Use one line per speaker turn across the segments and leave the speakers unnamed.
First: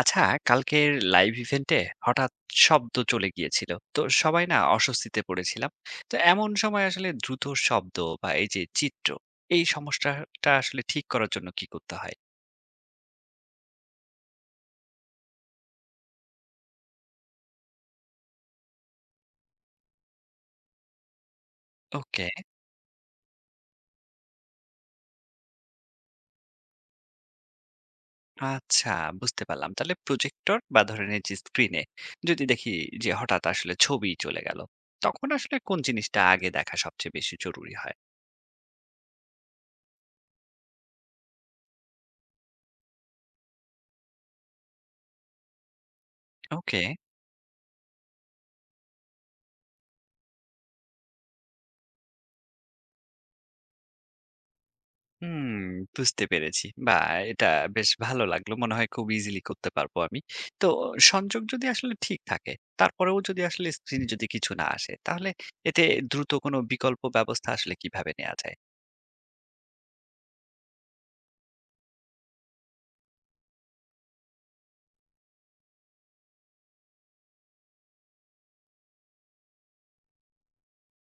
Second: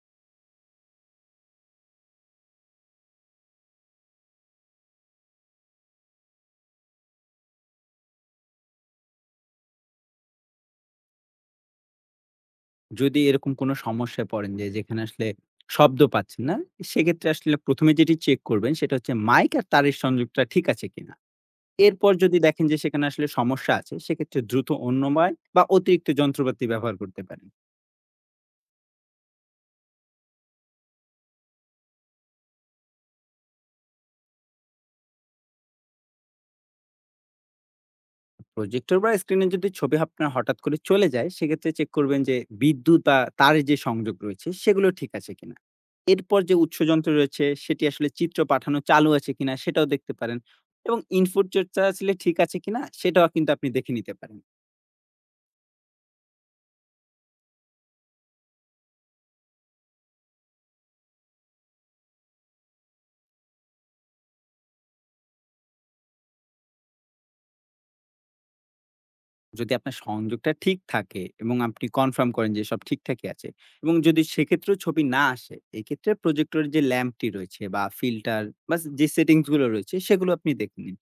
আচ্ছা, কালকের লাইভ ইভেন্টে হঠাৎ শব্দ চলে গিয়েছিল তো সবাই না অস্বস্তিতে পড়েছিলাম। তো এমন সময় আসলে দ্রুত শব্দ বা এই যে চিত্র, এই সমস্যাটা আসলে ঠিক করার জন্য কি করতে হয়?
যদি এরকম কোনো সমস্যায় পড়েন যে যেখানে আসলে শব্দ পাচ্ছেন না, সেক্ষেত্রে আসলে ১ম এ যেটি চেক করবেন সেটা হচ্ছে মাইক আর তারের সংযোগটা ঠিক আছে কিনা। এরপর
ওকে,
যদি দেখেন যে সেখানে আসলে সমস্যা আছে, সেক্ষেত্রে দ্রুত অন্য মাইক বা অতিরিক্ত যন্ত্রপাতি ব্যবহার করতে পারেন।
আচ্ছা, বুঝতে পারলাম। তাহলে প্রজেক্টর বা ধরেন এই যে স্ক্রিনে যদি দেখি যে হঠাৎ আসলে ছবি চলে গেল, তখন আসলে কোন জিনিসটা আগে দেখা সবচেয়ে বেশি জরুরি হয়?
প্রজেক্টর বা স্ক্রিনে যদি ছবি আপনার হঠাৎ করে চলে যায় সেক্ষেত্রে চেক করবেন যে বিদ্যুৎ বা তারের যে সংযোগ রয়েছে সেগুলো ঠিক আছে কিনা। এরপর যে উৎস
ওকে।
যন্ত্র রয়েছে সেটি আসলে চিত্র পাঠানো চালু আছে কিনা সেটাও দেখতে পারেন এবং ইনপুট যেটা আসলে ঠিক আছে কিনা সেটাও কিন্তু আপনি দেখে নিতে পারেন।
হুম, বুঝতে পেরেছি। বাহ! এটা বেশ ভালো লাগলো। মনে হয় খুব ইজিলি করতে পারবো আমি। তো সংযোগ যদি আসলে ঠিক থাকে, তারপরেও যদি আসলে স্ক্রিনে যদি কিছু না আসে, তাহলে এতে দ্রুত কোনো বিকল্প ব্যবস্থা আসলে কিভাবে নেওয়া যায়?
যদি আপনার সংযোগটা ঠিক থাকে এবং আপনি কনফার্ম করেন যে সব ঠিকঠাকই আছে এবং যদি সেক্ষেত্রেও ছবি না আসে এক্ষেত্রে প্রজেক্টরের যে ল্যাম্পটি রয়েছে বা ফিল্টার বা যে সেটিংস গুলো রয়েছে সেগুলো আপনি দেখে নিন।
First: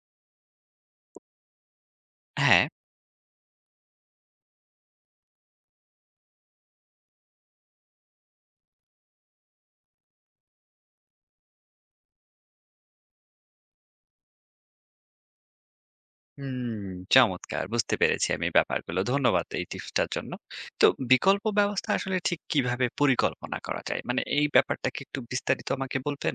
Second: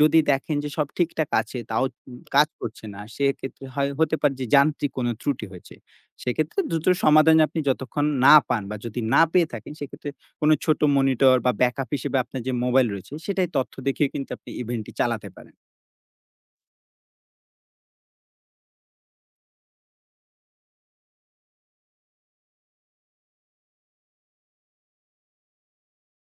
যদি দেখেন যে সব ঠিকঠাক আছে তাও কাজ
হ্যাঁ।
করছে না সেক্ষেত্রে হতে পারে যে যান্ত্রিক কোনো ত্রুটি হয়েছে। সেক্ষেত্রে দ্রুত সমাধান আপনি যতক্ষণ না পান বা যদি না পেয়ে থাকেন সেক্ষেত্রে কোনো ছোট মনিটর বা ব্যাকআপ হিসেবে আপনার যে মোবাইল রয়েছে সেটাই তথ্য দেখিয়ে কিন্তু আপনি ইভেন্টটি চালাতে পারেন।
হুম, চমৎকার! বুঝতে পেরেছি আমি ব্যাপারগুলো। ধন্যবাদ এই টিপসটার জন্য। তো বিকল্প ব্যবস্থা আসলে ঠিক কিভাবে পরিকল্পনা করা যায়? মানে এই ব্যাপারটা কি একটু বিস্তারিত আমাকে বলবেন?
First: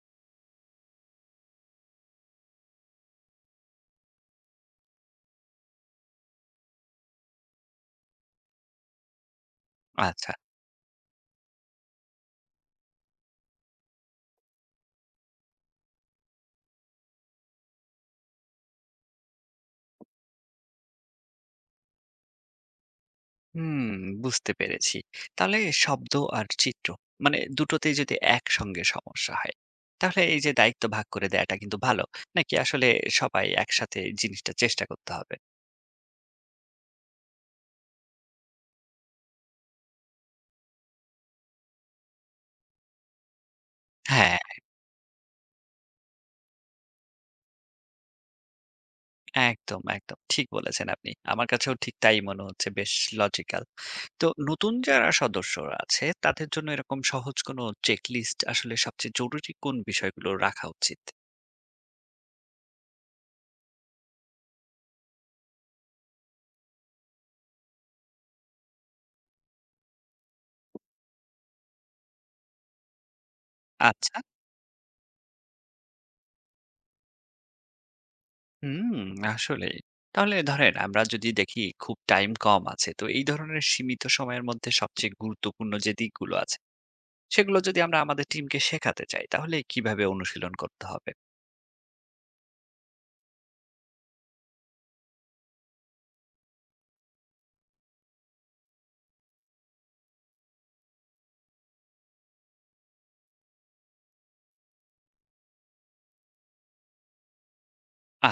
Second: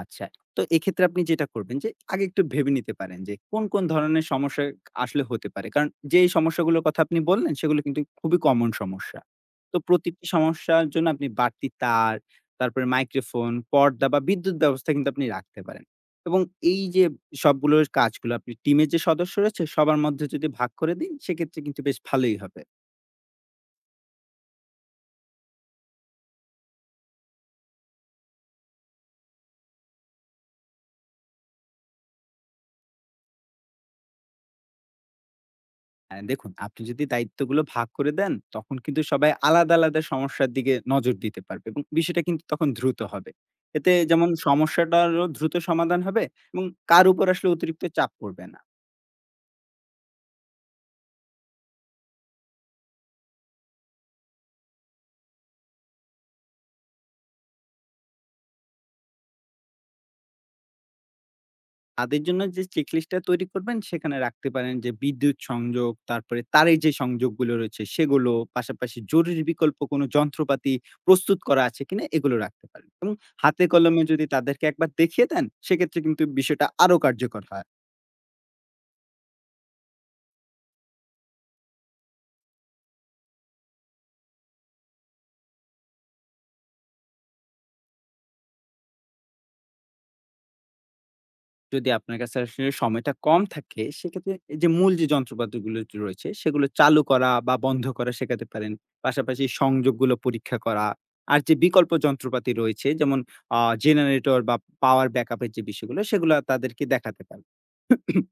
আচ্ছা। তো এক্ষেত্রে আপনি যেটা করবেন যে, আগে একটু ভেবে নিতে পারেন যে, কোন, কোন ধরনের সমস্যা আসলে হতে পারে। কারণ যেই সমস্যাগুলোর কথা আপনি বললেন, সেগুলো কিন্তু খুবই কমন সমস্যা। তো প্রতিটি
আচ্ছা।
সমস্যার জন্য আপনি বাড়তি তার, তারপরে মাইক্রোফোন, পর্দা বা বিদ্যুৎ ব্যবস্থা কিন্তু আপনি রাখতে পারেন। এবং এই যে সবগুলোর কাজগুলো আপনি টিমের যে সদস্য রয়েছে, সবার মধ্যে যদি ভাগ করে দিন, সেক্ষেত্রে কিন্তু বেশ ভালোই হবে।
হুম, বুঝতে পেরেছি। তাহলে শব্দ আর চিত্র, মানে দুটোতেই যদি একসঙ্গে সমস্যা হয়, তাহলে এই যে দায়িত্ব ভাগ করে দেয়াটা কিন্তু ভালো। নাকি আসলে সবাই একসাথে জিনিসটা চেষ্টা করতে হবে?
হ্যাঁ, দেখুন আপনি যদি দায়িত্বগুলো ভাগ করে দেন তখন কিন্তু সবাই আলাদা আলাদা সমস্যার দিকে নজর দিতে পারবে এবং বিষয়টা কিন্তু তখন দ্রুত হবে। এতে যেমন
হ্যাঁ,
সমস্যাটারও দ্রুত সমাধান হবে এবং কার উপর আসলে অতিরিক্ত চাপ পড়বে না।
একদম, একদম ঠিক বলেছেন আপনি। আমার কাছেও ঠিক তাই মনে হচ্ছে, বেশ লজিক্যাল। তো নতুন যারা সদস্যরা আছে তাদের জন্য এরকম সহজ কোনো চেকলিস্ট আসলে সবচেয়ে জরুরি কোন বিষয়গুলো রাখা উচিত?
তাদের জন্য যে চেকলিস্টটা তৈরি করবেন সেখানে রাখতে পারেন যে বিদ্যুৎ সংযোগ, তারপরে তারের যে সংযোগগুলো রয়েছে সেগুলো, পাশাপাশি জরুরি বিকল্প কোনো যন্ত্রপাতি প্রস্তুত করা আছে কিনা এগুলো রাখতে পারেন এবং হাতে কলমে
আচ্ছা।
যদি তাদেরকে একবার দেখিয়ে দেন সেক্ষেত্রে কিন্তু বিষয়টা আরো কার্যকর হয়।
হুম, আসলেই। তাহলে ধরেন আমরা যদি দেখি খুব টাইম কম আছে, তো এই ধরনের সীমিত সময়ের মধ্যে সবচেয়ে গুরুত্বপূর্ণ যে দিকগুলো আছে, সেগুলো যদি আমরা আমাদের টিমকে শেখাতে চাই, তাহলে কিভাবে অনুশীলন করতে হবে?
যদি আপনার কাছে আসলে সময়টা কম থাকে, সেক্ষেত্রে এই যে মূল যে যন্ত্রপাতিগুলো যে রয়েছে, সেগুলো চালু করা বা বন্ধ করা শেখাতে পারেন। পাশাপাশি সংযোগগুলো পরীক্ষা করা। আর যে বিকল্প যন্ত্রপাতি রয়েছে যেমন আ জেনারেটর বা পাওয়ার ব্যাকআপ এর যে বিষয়গুলো, সেগুলো তাদেরকে দেখাতে পারেন।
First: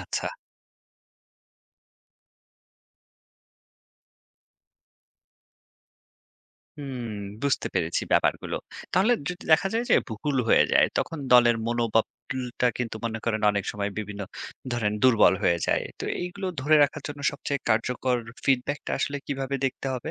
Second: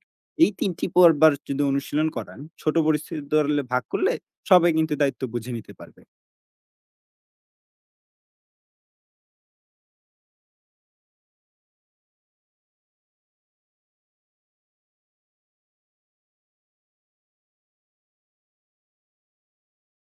আচ্ছা।
এই ৩ টি পর্বার যদি অনুশীলন করান, ছোট পরিস্থিতি দলে ভাগ করলে সবাই কিন্তু দায়িত্ব বুঝে নিতে পারবে।
হুম, বুঝতে পেরেছি ব্যাপারগুলো। তাহলে যদি দেখা যায় যে ভুল হয়ে যায়, তখন দলের মনোবলটা কিন্তু মনে করেন অনেক সময় বিভিন্ন, ধরেন দুর্বল হয়ে যায়। তো এইগুলো ধরে রাখার জন্য সবচেয়ে কার্যকর ফিডব্যাকটা আসলে কিভাবে দেখতে হবে?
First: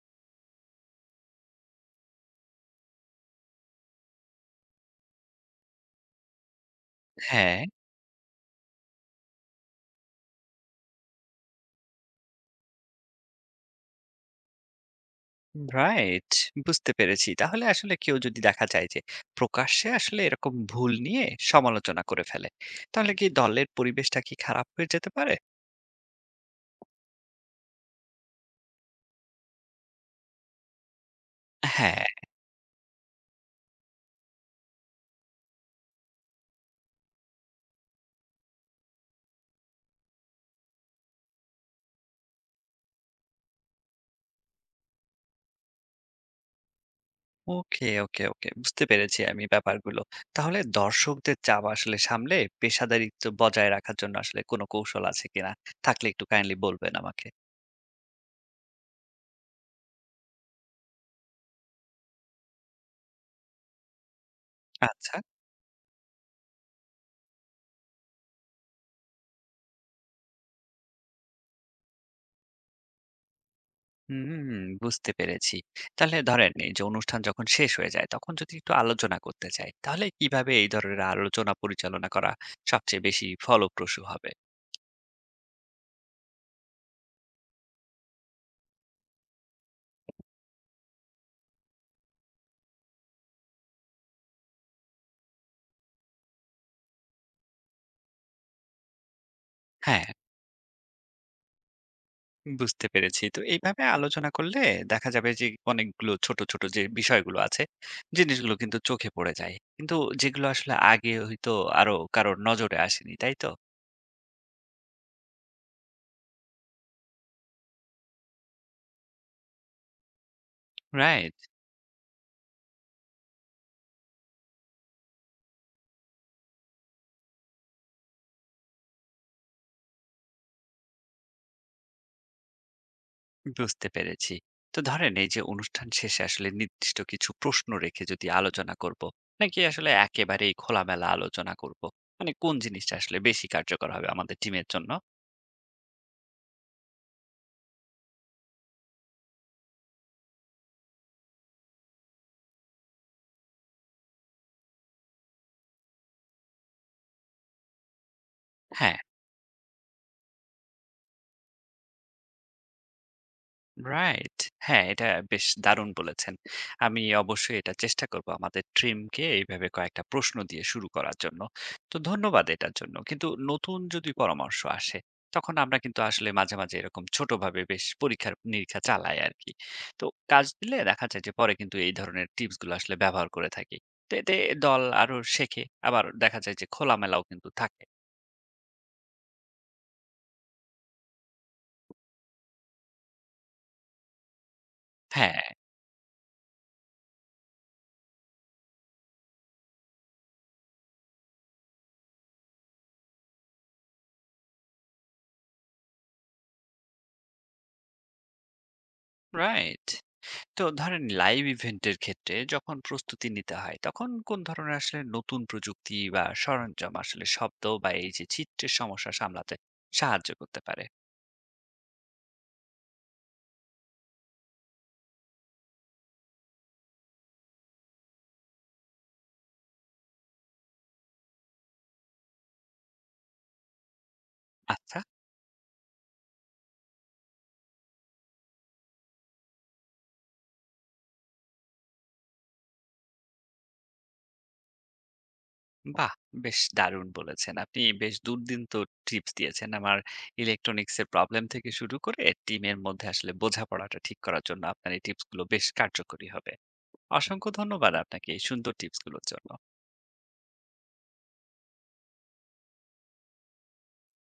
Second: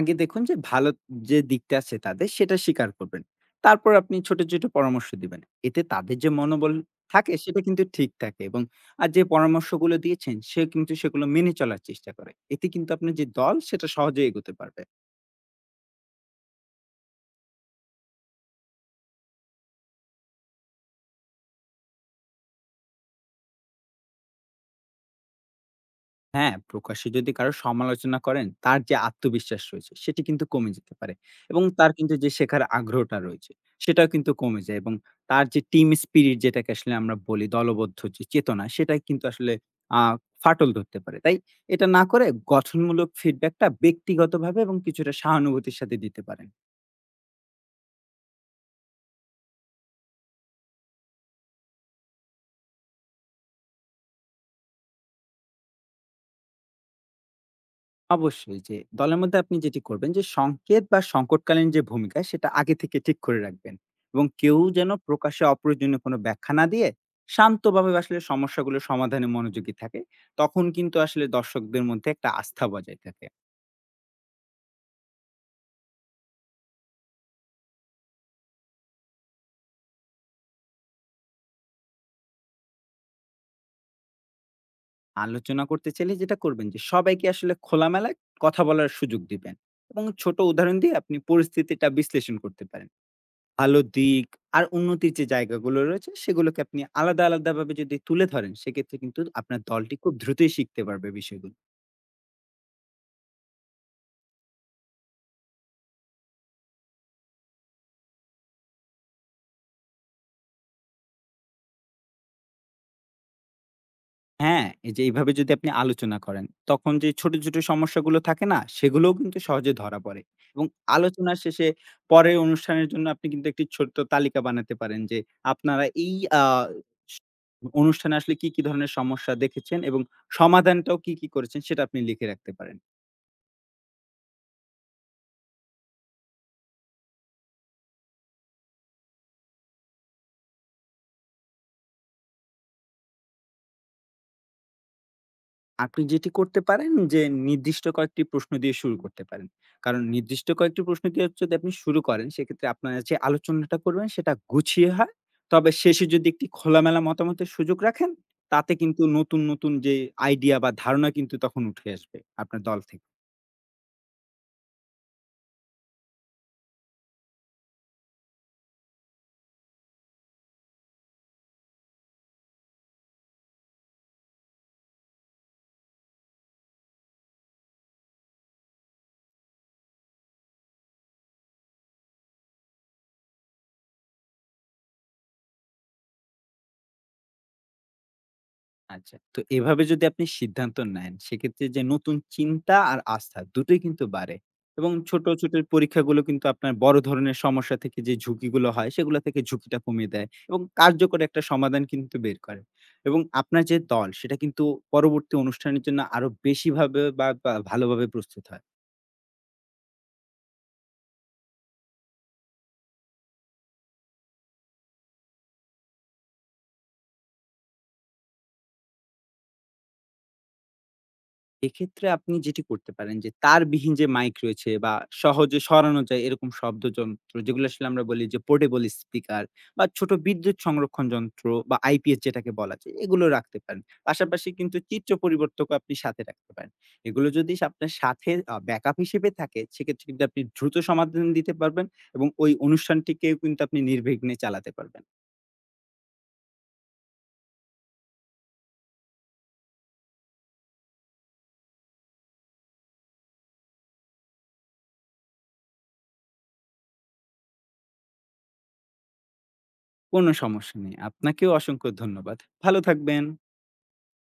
আগে দেখুন যে ভালো যে দিকটা আছে তাদের সেটা স্বীকার করবেন। তারপর আপনি ছোট, ছোট পরামর্শ দিবেন। এতে তাদের যে মনোবল থাকে
হ্যাঁ।
সেটা কিন্তু ঠিক থাকে এবং আর যে পরামর্শগুলো দিয়েছেন সে কিন্তু সেগুলো মেনে চলার চেষ্টা করে। এতে কিন্তু আপনার যে দল সেটা সহজেই এগোতে পারবে।
রাইট, বুঝতে পেরেছি। তাহলে আসলে কেউ যদি দেখা যায় যে প্রকাশ্যে আসলে এরকম ভুল নিয়ে সমালোচনা করে ফেলে, তাহলে কি দলের পরিবেশটা কি খারাপ হয়ে যেতে পারে?
হ্যাঁ, প্রকাশ্যে যদি কারো সমালোচনা করেন, তার যে আত্মবিশ্বাস রয়েছে সেটি কিন্তু কমে যেতে পারে এবং তার
হ্যাঁ।
কিন্তু যে শেখার আগ্রহটা রয়েছে সেটাও কিন্তু কমে যায় এবং তার যে টিম স্পিরিট যেটাকে আসলে আমরা বলি দলবদ্ধ যে চেতনা সেটাই কিন্তু আসলে আ ফাটল ধরতে পারে। তাই এটা না করে গঠনমূলক ফিডব্যাক টা ব্যক্তিগতভাবে এবং কিছুটা সহানুভূতির সাথে দিতে পারেন।
ওকে, ওকে, ওকে, বুঝতে পেরেছি আমি ব্যাপারগুলো। তাহলে দর্শকদের চাপ আসলে সামলে পেশাদারিত্ব বজায় রাখার জন্য আসলে কোনো কৌশল আছে কিনা, থাকলে একটু কাইন্ডলি বলবেন আমাকে।
অবশ্যই যে দলের মধ্যে আপনি যেটি করবেন যে সংকেত বা সংকটকালীন যে ভূমিকা সেটা আগে থেকে ঠিক করে রাখবেন এবং কেউ যেন
আচ্ছা।
প্রকাশ্যে অপ্রয়োজনীয় কোনো ব্যাখ্যা না দিয়ে শান্তভাবে আসলে সমস্যাগুলো সমাধানে মনোযোগী থাকে, তখন কিন্তু আসলে দর্শকদের মধ্যে একটা আস্থা বজায় থাকে।
হুম, বুঝতে পেরেছি। তাহলে ধরেন এই যে অনুষ্ঠান যখন শেষ হয়ে যায়, তখন যদি একটু আলোচনা করতে চাই, তাহলে কিভাবে এই ধরনের আলোচনা পরিচালনা করা সবচেয়ে বেশি ফলপ্রসূ হবে?
আলোচনা করতে চাইলে যেটা করবেন যে সবাইকে আসলে খোলামেলা কথা বলার সুযোগ দিবেন এবং ছোট উদাহরণ দিয়ে আপনি পরিস্থিতিটা বিশ্লেষণ করতে পারেন। আলোর দিক আর উন্নতির যে জায়গাগুলো রয়েছে, সেগুলোকে আপনি আলাদা, আলাদাভাবে যদি তুলে ধরেন, সেক্ষেত্রে কিন্তু আপনার দলটি
হ্যাঁ,
খুব দ্রুতই শিখতে পারবে বিষয়গুলো।
বুঝতে পেরেছি। তো এইভাবে আলোচনা করলে দেখা যাবে যে অনেকগুলো ছোট, ছোট যে বিষয়গুলো আছে, জিনিসগুলো কিন্তু চোখে পড়ে যায়। কিন্তু যেগুলো আসলে আগে হয়তো আরো কারোর নজরে আসেনি, তাই তো?
হ্যাঁ, এই যে এইভাবে যদি আপনি আলোচনা করেন, তখন যে ছোট, ছোট সমস্যাগুলো থাকে না? সেগুলোও কিন্তু সহজে ধরা পড়ে এবং
রাইট।
আলোচনার শেষে পরের অনুষ্ঠানের জন্য আপনি কিন্তু একটি ছোট্ট তালিকা বানাতে পারেন যে, আপনারা এই আ স অনুষ্ঠানে আসলে কি, কি ধরনের সমস্যা দেখেছেন এবং সমাধানটাও কি, কি করেছেন? সেটা আপনি লিখে রাখতে পারেন।
বুঝতে পেরেছি। তো ধরেন এই যে অনুষ্ঠান শেষে আসলে নির্দিষ্ট কিছু প্রশ্ন রেখে যদি আলোচনা করব, নাকি আসলে একেবারেই খোলামেলা আলোচনা করব? মানে কোন জিনিসটা আসলে বেশি কার্যকর হবে আমাদের টিমের জন্য?
আপনি যেটি করতে পারেন যে নির্দিষ্ট কয়েকটি প্রশ্ন দিয়ে শুরু করতে পারেন। কারণ নির্দিষ্ট কয়েকটি প্রশ্ন দিয়ে যদি আপনি শুরু করেন সেক্ষেত্রে আপনার যে আলোচনাটা করবেন সেটা গুছিয়ে হয়। তবে শেষে যদি একটি খোলামেলা মতামতের সুযোগ রাখেন তাতে
হ্যাঁ।
কিন্তু নতুন, নতুন যে আইডিয়া বা ধারণা কিন্তু তখন উঠে আসবে আপনার দল থেকে।
রাইট। হ্যাঁ, এটা বেশ দারুণ বলেছেন। আমি অবশ্যই এটা চেষ্টা করব আমাদের ট্রিমকে এইভাবে কয়েকটা প্রশ্ন দিয়ে শুরু করার জন্য। তো ধন্যবাদ এটার জন্য। কিন্তু নতুন যদি পরামর্শ আসে, তখন আমরা কিন্তু আসলে মাঝে, মাঝে এরকম ছোটভাবে বেশ পরীক্ষা-নিরীক্ষা চালাই আরকি। তো কাজ দিলে দেখা যায় যে পরে কিন্তু এই ধরনের টিপস গুলো আসলে ব্যবহার করে থাকি। তো এতে দল আরো শেখে, আবার দেখা যায় যে খোলামেলাও কিন্তু থাকে।
আচ্ছা। তো এভাবে যদি আপনি সিদ্ধান্ত নেন, সেক্ষেত্রে যে নতুন চিন্তা আর আস্থা দুটোই কিন্তু বাড়ে এবং ছোট,
হ্যাঁ।
ছোট পরীক্ষাগুলো কিন্তু আপনার বড় ধরনের সমস্যা থেকে যে ঝুঁকিগুলো হয়, সেগুলো থেকে ঝুঁকিটা কমিয়ে দেয় এবং কার্যকর একটা সমাধান কিন্তু বের করে এবং আপনার যে দল, সেটা কিন্তু পরবর্তী অনুষ্ঠানের জন্য আরো বেশিভাবে বা বা ভালোভাবে প্রস্তুত হয়।
রাইট। তো ধরেন লাইভ ইভেন্টের ক্ষেত্রে যখন প্রস্তুতি নিতে হয়, তখন কোন ধরনের আসলে নতুন প্রযুক্তি বা সরঞ্জাম আসলে শব্দ বা এই যে চিত্রের সমস্যা সামলাতে সাহায্য করতে পারে?
এক্ষেত্রে আপনি যেটি করতে পারেন যে তারবিহীন যে মাইক রয়েছে বা সহজে সরানো যায় এরকম শব্দযন্ত্র যেগুলো আসলে আমরা বলি যে পোর্টেবল স্পিকার বা ছোট বিদ্যুৎ সংরক্ষণ যন্ত্র বা IPS যেটাকে বলা যায় এগুলো রাখতে পারেন। পাশাপাশি কিন্তু
আচ্ছা।
চিত্র পরিবর্তকও আপনি সাথে রাখতে পারেন। এগুলো যদি আপনার সাথে ব্যাকআপ হিসেবে থাকে সেক্ষেত্রে কিন্তু আপনি দ্রুত সমাধান দিতে পারবেন এবং ওই অনুষ্ঠানটিকেও কিন্তু আপনি নির্বিঘ্নে চালাতে পারবেন।
বাহ, বেশ দারুণ বলেছেন আপনি। বেশ দুর্দান্ত টিপস দিয়েছেন আমার। ইলেকট্রনিক্স এর প্রবলেম থেকে শুরু করে টিমের মধ্যে আসলে বোঝাপড়াটা ঠিক করার জন্য আপনার এই টিপস গুলো বেশ কার্যকরী হবে। অসংখ্য ধন্যবাদ আপনাকে এই সুন্দর টিপস গুলোর জন্য।
কোনো সমস্যা নেই, আপনাকেও অসংখ্য ধন্যবাদ। ভালো থাকবেন।